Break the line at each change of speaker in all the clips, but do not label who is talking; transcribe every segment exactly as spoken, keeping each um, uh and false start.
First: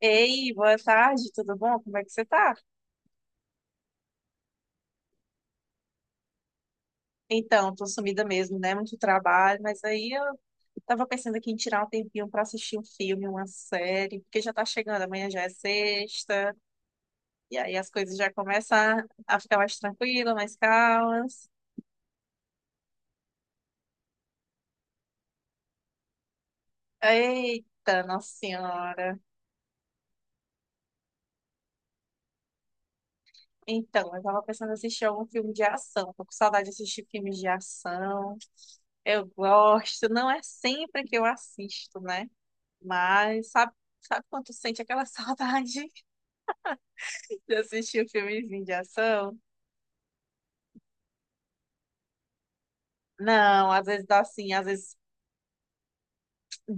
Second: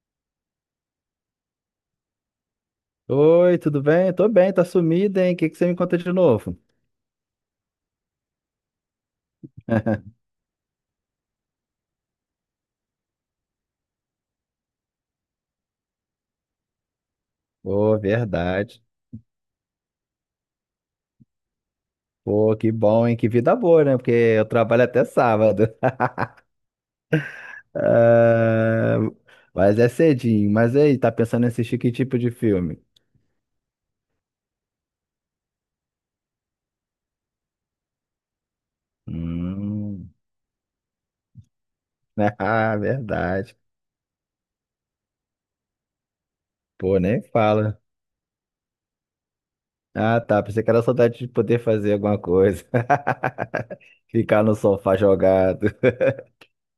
Ei, boa tarde, tudo bom? Como é que você tá?
Oi, tudo bem? Tô bem, tá sumida, hein? O que que você me conta de novo?
Então, tô sumida mesmo, né? Muito trabalho, mas aí eu tava pensando aqui em tirar um tempinho pra assistir um filme, uma série, porque já tá chegando, amanhã já é sexta, e aí as
Pô,
coisas já começam
verdade.
a a ficar mais tranquilas, mais calmas.
Pô, que bom, hein? Que vida boa, né? Porque eu trabalho até sábado.
Eita, nossa
Ah,
senhora.
mas é cedinho. Mas e aí, tá pensando em assistir que tipo de filme?
Então, eu tava pensando em assistir algum filme de ação, tô com saudade de assistir filmes de ação. Eu gosto,
Hum,
não é sempre que eu assisto, né?
ah,
Mas
verdade.
sabe, sabe quando tu sente aquela saudade
Pô, nem
de
fala.
assistir um filmezinho de ação?
Ah, tá. Pensei que era saudade de poder fazer alguma coisa.
Não, às vezes dá
Ficar
assim,
no
às vezes
sofá jogado.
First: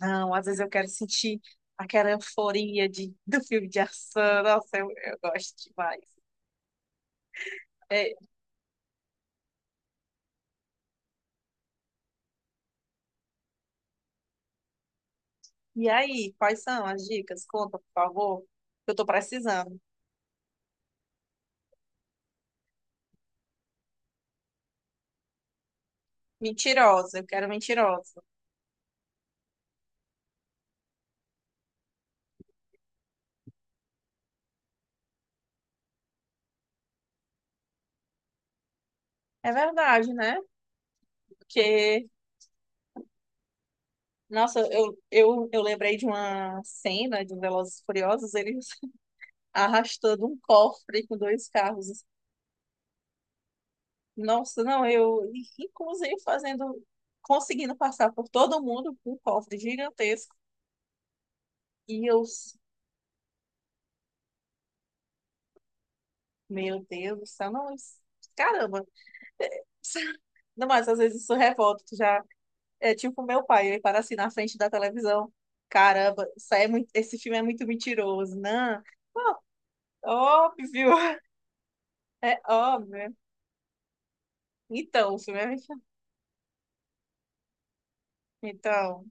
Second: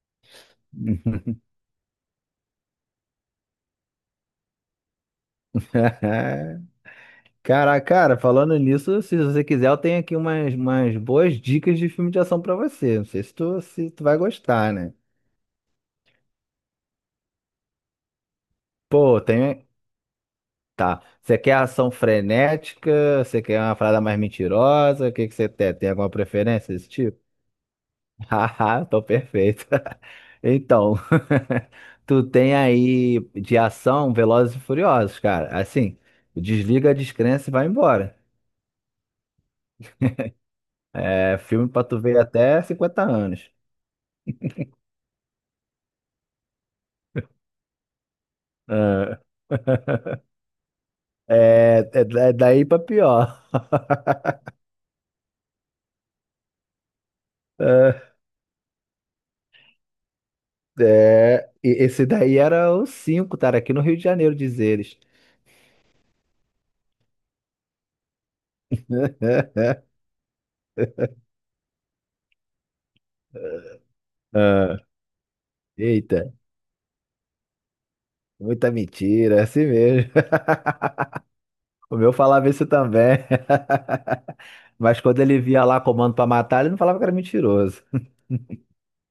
não, às vezes eu quero sentir aquela euforia de, do filme de ação. Nossa, eu, eu gosto demais.
Cara,
É,
cara, falando nisso, se você quiser, eu tenho aqui umas, umas boas dicas de filme de ação pra você. Não sei se tu, se tu vai gostar, né?
e aí, quais são as dicas? Conta, por favor. Que Eu tô
Pô, tem.
precisando.
Tá. Você quer ação frenética? Você quer uma parada mais mentirosa? O que que você tem? Tem alguma preferência desse
Mentirosa,
tipo?
eu quero mentirosa.
Haha, tô perfeito. Então, tu tem aí de ação Velozes e Furiosos, cara. Assim, desliga a descrença e vai embora.
É verdade, né?
É filme pra tu
Porque,
ver até cinquenta anos.
nossa, eu, eu, eu lembrei de uma cena de Velozes e Furiosos, eles
É.
arrastando um cofre com dois
É,
carros.
é da- é daí pra pior.
Nossa, não, eu, inclusive, fazendo, conseguindo
É,
passar por todo mundo com um cofre gigantesco.
é, e esse
E eu,
daí era o cinco, cara, aqui no Rio de Janeiro, diz eles.
meu Deus do céu, não, isso- caramba. Não, mas às vezes isso revolta, tu já é tipo meu pai, ele para assim na frente da
Ah,
televisão. Caramba,
eita,
isso aí é muito, esse filme é muito mentiroso,
muita
não? Ó,
mentira, é assim mesmo.
Óbvio,
O meu
é
falava isso
óbvio, né?
também. Mas
Então, o
quando
filme
ele
é
via lá
mentiroso.
comando pra matar, ele não falava que era mentiroso.
Então,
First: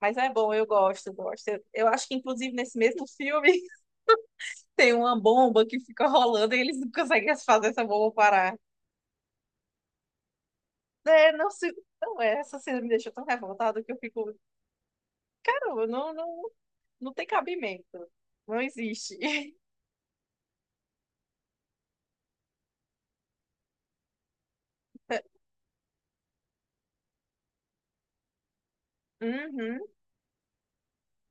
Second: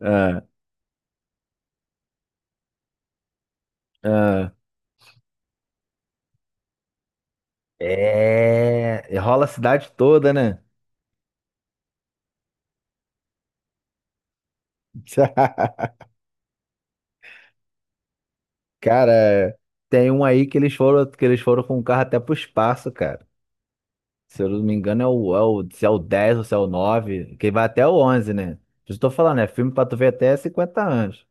mas é
Ah,
bom, eu gosto, eu gosto. Eu, eu acho que, inclusive, nesse mesmo filme.
ah.
Tem uma bomba que fica rolando e eles não conseguem fazer essa bomba parar.
É, rola a cidade toda, né?
É, não sei. Não, é, essa cena me deixou tão revoltada que eu fico. Caramba, não, não, não tem cabimento. Não existe.
Cara, tem um aí que eles foram, que eles foram com o carro até pro espaço, cara. Se eu não me engano, é o, é o, se é o dez ou se é o nove, que vai até o onze, né? Por eu tô falando, é filme
Uhum,
pra tu ver até cinquenta anos.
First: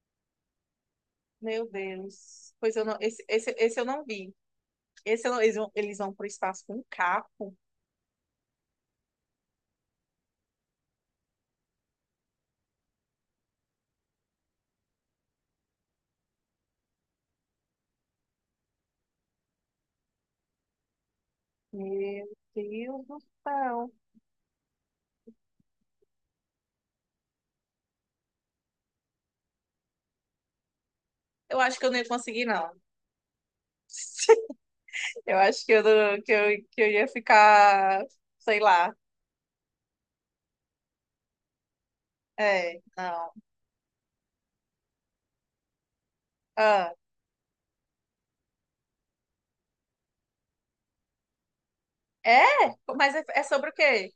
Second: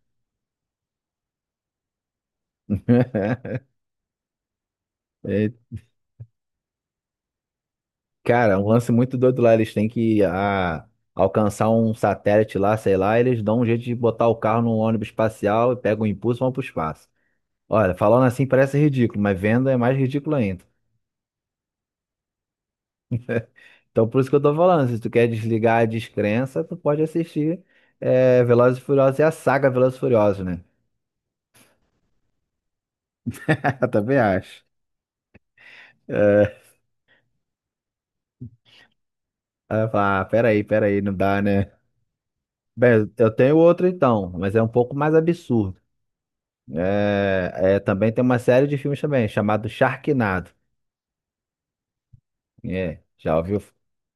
meu Deus. Pois eu não. Esse, esse, esse eu não vi. Esse eu não-
É,
Eles vão, eles vão pro espaço com um carro.
cara, é um lance muito doido lá. Eles têm que ah, alcançar um satélite lá, sei lá, eles dão um jeito de botar o carro num ônibus espacial e pegam o impulso e vão pro espaço. Olha, falando assim parece ridículo, mas vendo é mais ridículo ainda.
Meu Deus do céu.
Então por isso que eu tô falando, se tu quer desligar a descrença, tu pode assistir é, Velozes e Furiosos e a saga Velozes e Furiosos, né?
Eu acho que eu não ia conseguir, não.
Eu também acho.
Eu acho que eu, não- que eu, que eu ia ficar, sei lá.
Aí eu falo, ah, peraí, peraí, não dá, né?
É,
Bem,
não.
eu tenho outro então, mas é um pouco mais absurdo.
Ah.
É, é, também tem uma série de filmes também, chamado Sharknado.
É?
É,
Mas é,
já
é
ouviu?
sobre o quê?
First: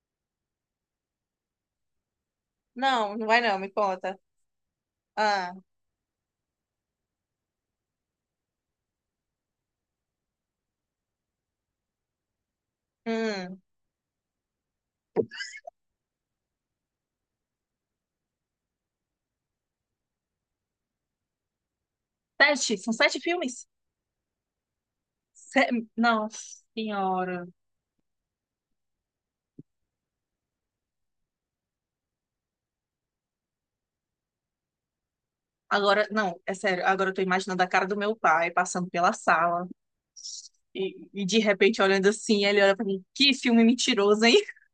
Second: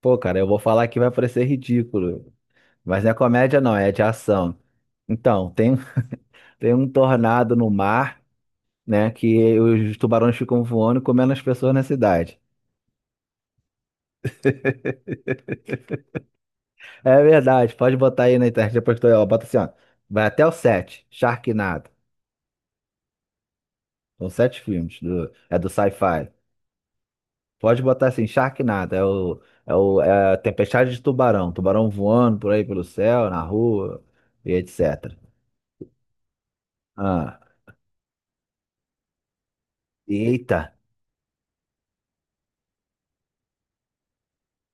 Pô, cara, eu vou falar que vai parecer ridículo, mas não é
Não, não vai não,
comédia
me
não, é de
conta.
ação. Então,
Ah,
tem, tem um tornado no mar, né, que os tubarões ficam voando e comendo as pessoas na cidade.
hum.
É verdade, pode botar aí na internet depois que tu, ó, bota assim, ó, vai até o sete, Sharknado.
Sete, são sete filmes?
São sete filmes. Do- é do
Se-
sci-fi.
Nossa senhora.
Pode botar assim, Sharknado. É o, é o, é a Tempestade de Tubarão. Tubarão voando por aí pelo céu, na rua, e etcétera.
Agora, não, é sério, agora eu tô
Ah,
imaginando a cara do meu pai passando pela sala
eita.
e, e de repente olhando assim, ele olha pra mim, que filme mentiroso, hein?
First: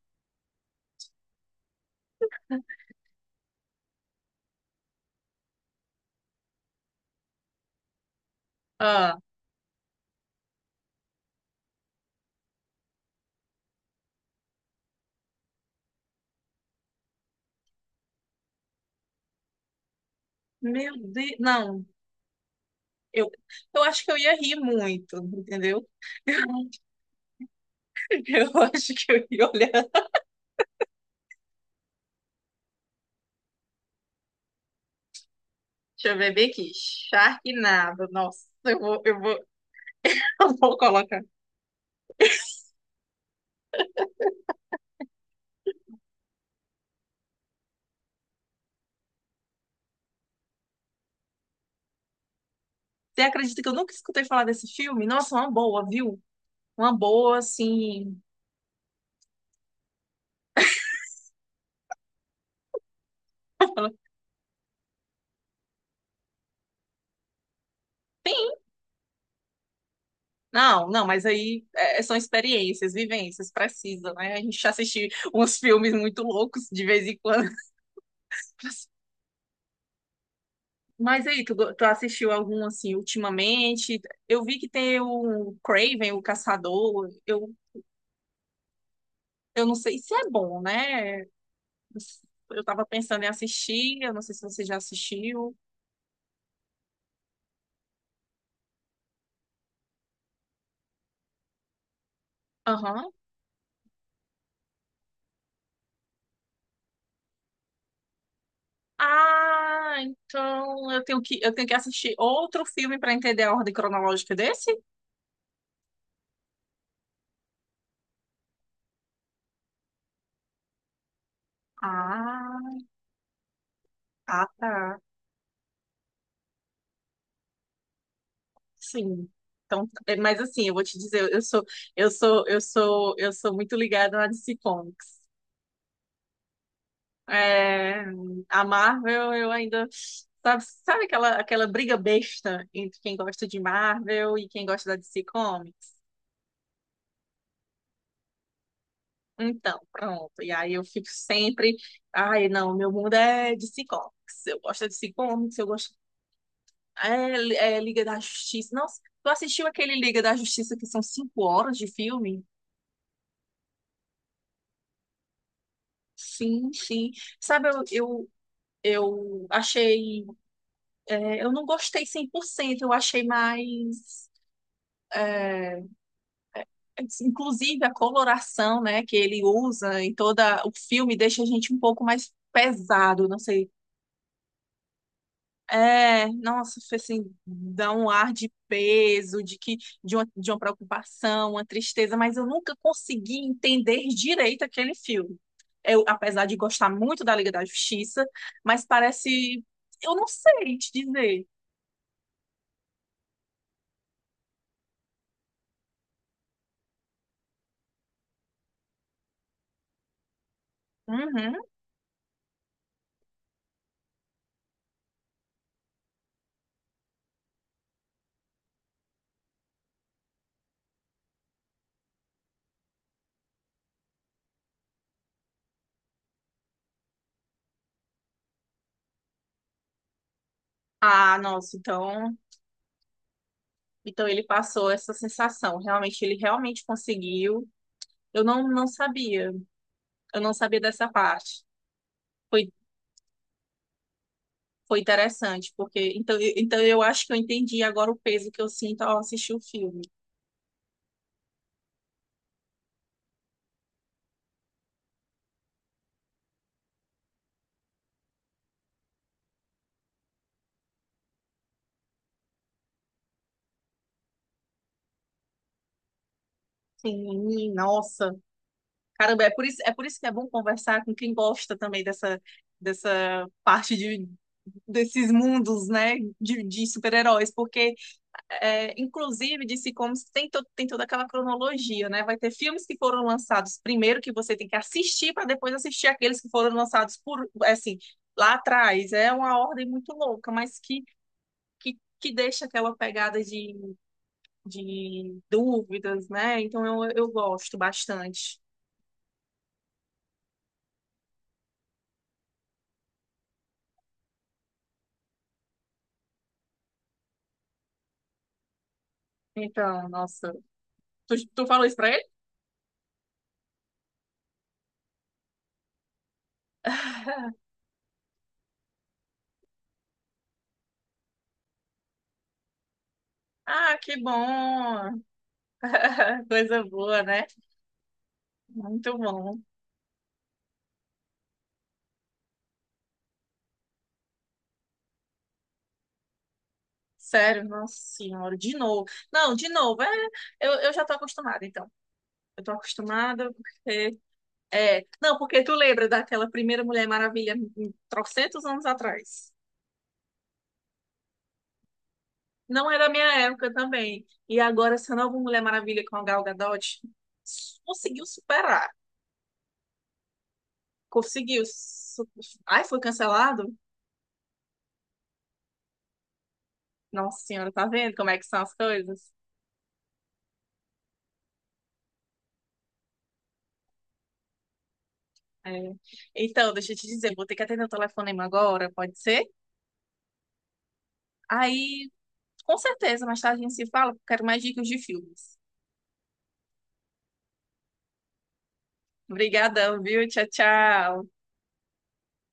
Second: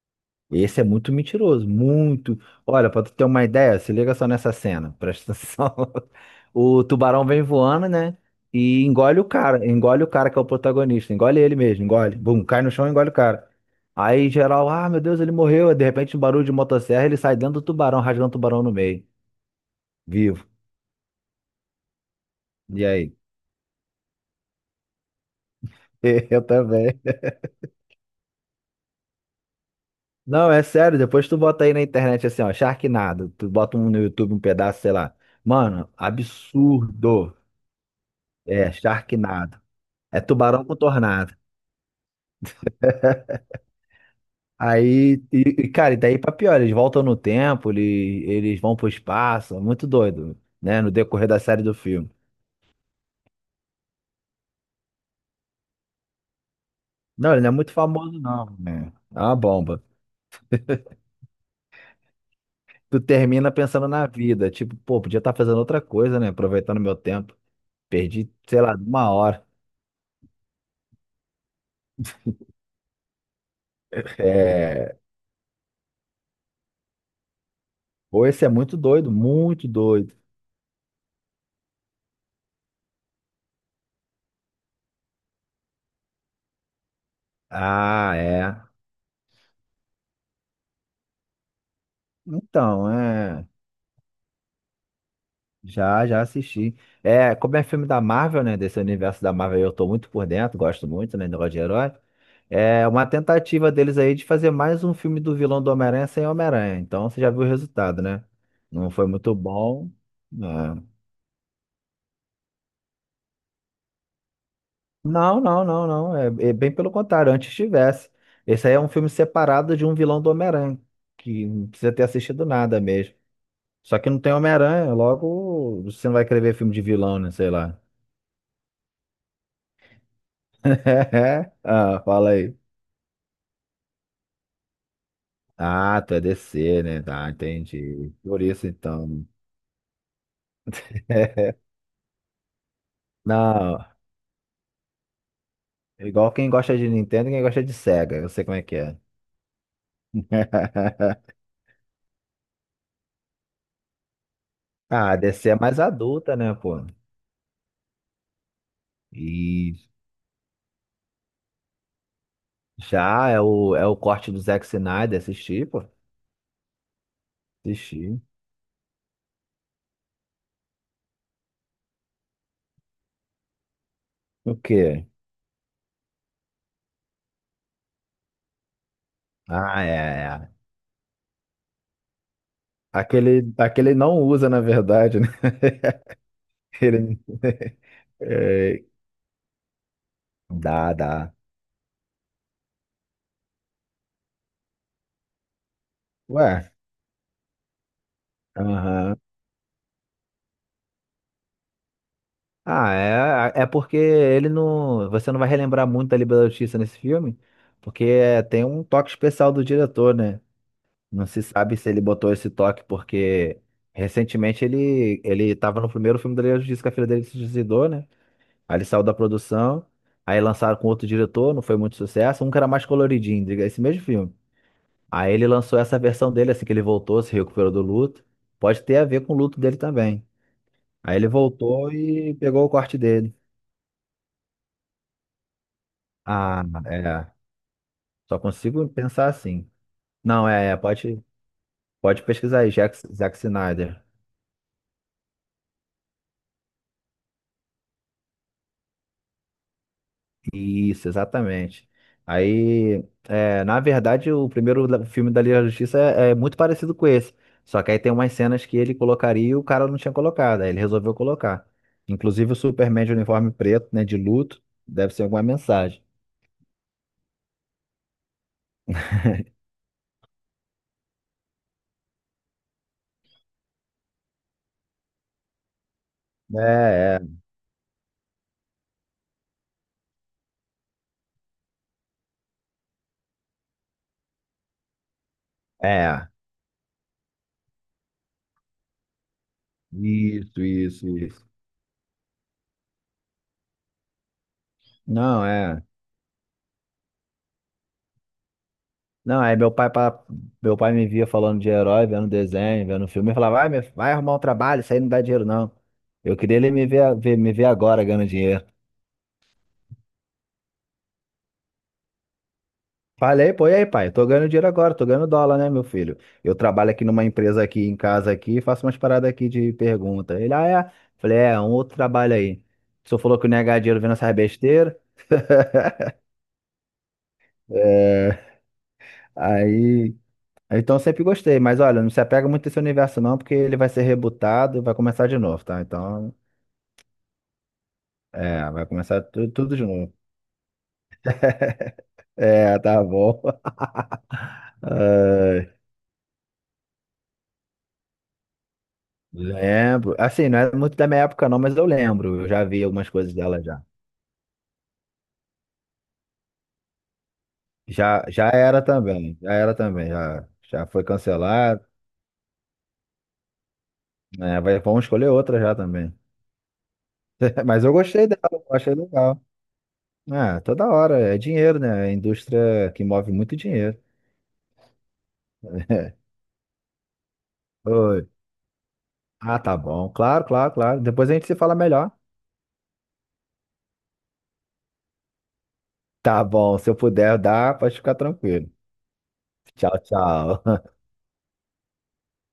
Esse é muito mentiroso, muito. Olha, pra tu ter uma ideia, se liga só nessa cena, presta atenção. O tubarão vem voando, né? E
Ah,
engole o cara, engole o cara que é o protagonista, engole ele mesmo, engole. Bum, cai no chão e engole o cara. Aí geral, ah, meu Deus, ele morreu. Aí, de repente, um barulho de motosserra, ele sai dentro do tubarão, rasgando o tubarão no meio, vivo.
meu Deus, não,
E aí?
eu, eu acho que eu ia rir muito, entendeu?
Eu também.
Eu acho que eu ia olhar. Deixa
Não, é sério, depois tu bota aí na internet assim, ó, Sharknado, tu bota um no YouTube um pedaço, sei lá. Mano,
eu ver bem aqui,
absurdo.
Sharknado, nossa,
É,
eu vou, eu vou,
Sharknado. É
eu
tubarão com
vou colocar.
tornado. Aí, e, e, cara, e daí pra pior, eles voltam no tempo, ele- eles vão pro espaço, é muito doido, né? No decorrer da série do filme.
Você acredita que eu nunca escutei falar desse filme? Nossa, uma boa, viu? Uma
Não,
boa,
ele não é muito famoso,
assim.
não, né? É uma bomba. Tu termina pensando
Ela,
na vida, tipo, pô, podia estar fazendo outra coisa, né? Aproveitando meu tempo. Perdi,
Tem.
sei lá, uma hora.
Não, não, mas aí é, é, são experiências, vivências, precisa, né? A gente já
É...
assistiu uns filmes muito loucos de vez em quando.
Pô, esse é muito doido, muito doido.
Mas aí, tu, go- tu assistiu algum, assim, ultimamente? Eu vi que tem o Craven, o Caçador. Eu,
Ah, é.
eu não sei se é bom, né? Eu tava
Então,
pensando em
é.
assistir, eu não sei se você já assistiu.
Já, já assisti. É, como é filme da Marvel, né? Desse universo da Marvel, eu tô muito por dentro, gosto muito, né? Negócio de herói. É uma
Aham.
tentativa deles aí de fazer mais um filme do vilão do Homem-Aranha sem Homem-Aranha. Então você já viu o resultado, né? Não foi muito bom.
Ah,
Né?
então eu tenho que, eu tenho que assistir outro filme para entender a ordem cronológica desse?
Não, não, não, não. É, é bem pelo contrário, antes tivesse. Esse aí é um filme separado de um vilão do Homem-Aranha, que não precisa ter assistido
Ah,
nada mesmo. Só que não tem
ah,
Homem-Aranha,
tá.
logo você não vai querer ver filme de vilão, né? Sei lá.
Sim. Então, é, mas assim, eu vou te dizer, eu sou,
Ah,
eu
fala
sou,
aí.
eu sou, eu sou muito ligada na D C Comics.
Ah, tu é D C, né? Tá,
É,
entendi. Por
a
isso então.
Marvel, eu ainda sabe, sabe aquela, aquela briga besta entre quem gosta de
Não,
Marvel e quem gosta da D C Comics?
igual quem gosta de Nintendo, e quem gosta de Sega, eu sei como é que é.
Então, pronto. E aí eu fico sempre. Ai, não, meu mundo é de sitcoms. Eu gosto é de
Ah, a D C é
sitcoms, eu
mais
gosto.
adulta, né, pô?
É, é Liga da Justiça. Nossa, tu assistiu
E
aquele Liga da Justiça que são cinco horas de filme?
já é o, é o corte do Zack Snyder, assisti, pô.
Sim, sim. Sabe, eu,
Assisti.
eu, eu achei. É, eu não gostei cem por cento, eu achei mais.
O quê?
Inclusive a coloração, né, que ele
Ah,
usa em
é,
toda
é.
o filme deixa a gente um pouco mais pesado. Não
Aquele,
sei.
aquele não usa, na verdade, né?
É, nossa, foi
Ele.
assim, dá um ar de
É,
peso, de que de uma, de uma
dá, dá.
preocupação, uma tristeza, mas eu nunca consegui entender direito aquele filme. Eu, apesar de
Ué,
gostar muito da Liga da Justiça, mas
aham.
parece, eu não sei te dizer.
Ah, é, é porque ele não. Você não vai relembrar muito da Liga da Justiça nesse filme, porque é, tem um toque especial do diretor, né? Não se
Uhum.
sabe se ele botou esse toque porque recentemente ele ele estava no primeiro filme da Liga da Justiça que a filha dele se suicidou, né? Aí ele saiu da produção, aí lançaram com outro diretor, não foi muito sucesso, um que era mais coloridinho, diga, esse mesmo filme. Aí ele lançou essa versão dele, assim que ele voltou, se recuperou do luto. Pode ter a ver com o luto dele também. Aí ele
Ah, nossa,
voltou e
então,
pegou o corte dele.
então ele passou essa sensação. Realmente, ele
Ah,
realmente
é.
conseguiu.
Só
Eu não, não
consigo pensar
sabia.
assim.
Eu
Não,
não
é, é,
sabia dessa
pode,
parte.
pode pesquisar
Foi
aí, Jack, Zack Snyder.
Foi interessante, porque então, eu- então eu acho que eu entendi agora o peso que eu sinto ao assistir o filme.
Isso, exatamente. Aí, é, na verdade, o primeiro da- filme da Liga da Justiça é, é muito parecido com esse. Só que aí tem umas cenas que ele colocaria e o cara não tinha colocado. Aí ele resolveu colocar. Inclusive o Superman de uniforme preto, né, de luto, deve ser alguma mensagem.
Sim, nossa. Caramba, é por isso, é por isso que é bom conversar com quem gosta também dessa, dessa parte de, desses mundos, né, de, de
É,
super-heróis, porque, é, inclusive, de Comics tem, to, tem toda aquela cronologia, né? Vai ter filmes que foram lançados primeiro que você tem que assistir para depois
é,
assistir
é.
aqueles que foram lançados por, assim, lá atrás. É uma ordem muito louca,
Isso,
mas que
isso, isso.
que, que deixa aquela pegada de, de
Não, é.
dúvidas, né? Então eu, eu gosto bastante.
Não, aí meu pai, pa- meu pai me via falando de herói, vendo desenho, vendo filme, e falava, vai, meu- vai arrumar um trabalho, isso aí não dá dinheiro, não. Eu queria ele me ver, ver- me ver agora ganhando dinheiro.
Então, nossa, tu, tu falou isso pra ele?
Falei, pô, e aí, pai? Eu tô ganhando dinheiro agora, tô ganhando dólar, né, meu filho? Eu trabalho aqui numa empresa aqui em casa aqui, faço umas paradas aqui de pergunta. Ele, ah, é? Falei, é, um outro trabalho aí. O senhor falou que não ia ganhar
Ah,
dinheiro vendo
que
essas besteiras.
bom! Coisa boa, né?
É,
Muito bom.
aí. Então eu sempre gostei, mas olha, não se apega muito a esse universo, não, porque ele vai ser rebutado e vai começar de novo, tá? Então.
Sério, nossa senhora,
É,
de
vai
novo.
começar tu-
Não, de
tudo de
novo, é,
novo.
eu, eu já tô acostumada, então. Eu tô
É, tá bom.
acostumada porque. É, não, porque
Ai,
tu lembra daquela primeira Mulher Maravilha, hum, hum, trocentos anos atrás.
lembro. Assim, não é muito da minha época, não, mas eu lembro. Eu já vi
Não é da
algumas
minha
coisas dela
época
já.
também. E agora essa nova Mulher Maravilha com a Gal Gadot
Já,
conseguiu
já era
superar.
também. Já era também. Já, já foi
Conseguiu.
cancelado.
Su- Ai, foi cancelado?
É, vai, vamos escolher outra já também.
Nossa senhora,
Mas
tá
eu
vendo
gostei
como é
dela,
que são
eu
as
achei
coisas?
legal. É, toda hora. É dinheiro, né? É indústria que move muito dinheiro.
É. Então, deixa eu te dizer, vou ter que atender o
Oi.
telefonema agora, pode ser?
Ah, tá bom. Claro, claro, claro. Depois a gente se fala
Aí,
melhor.
com certeza, mais tarde a gente se fala, porque eu quero mais dicas de filmes.
Tá bom. Se eu puder dar, pode ficar tranquilo. Tchau,
Obrigadão, viu? Tchau,
tchau.
tchau.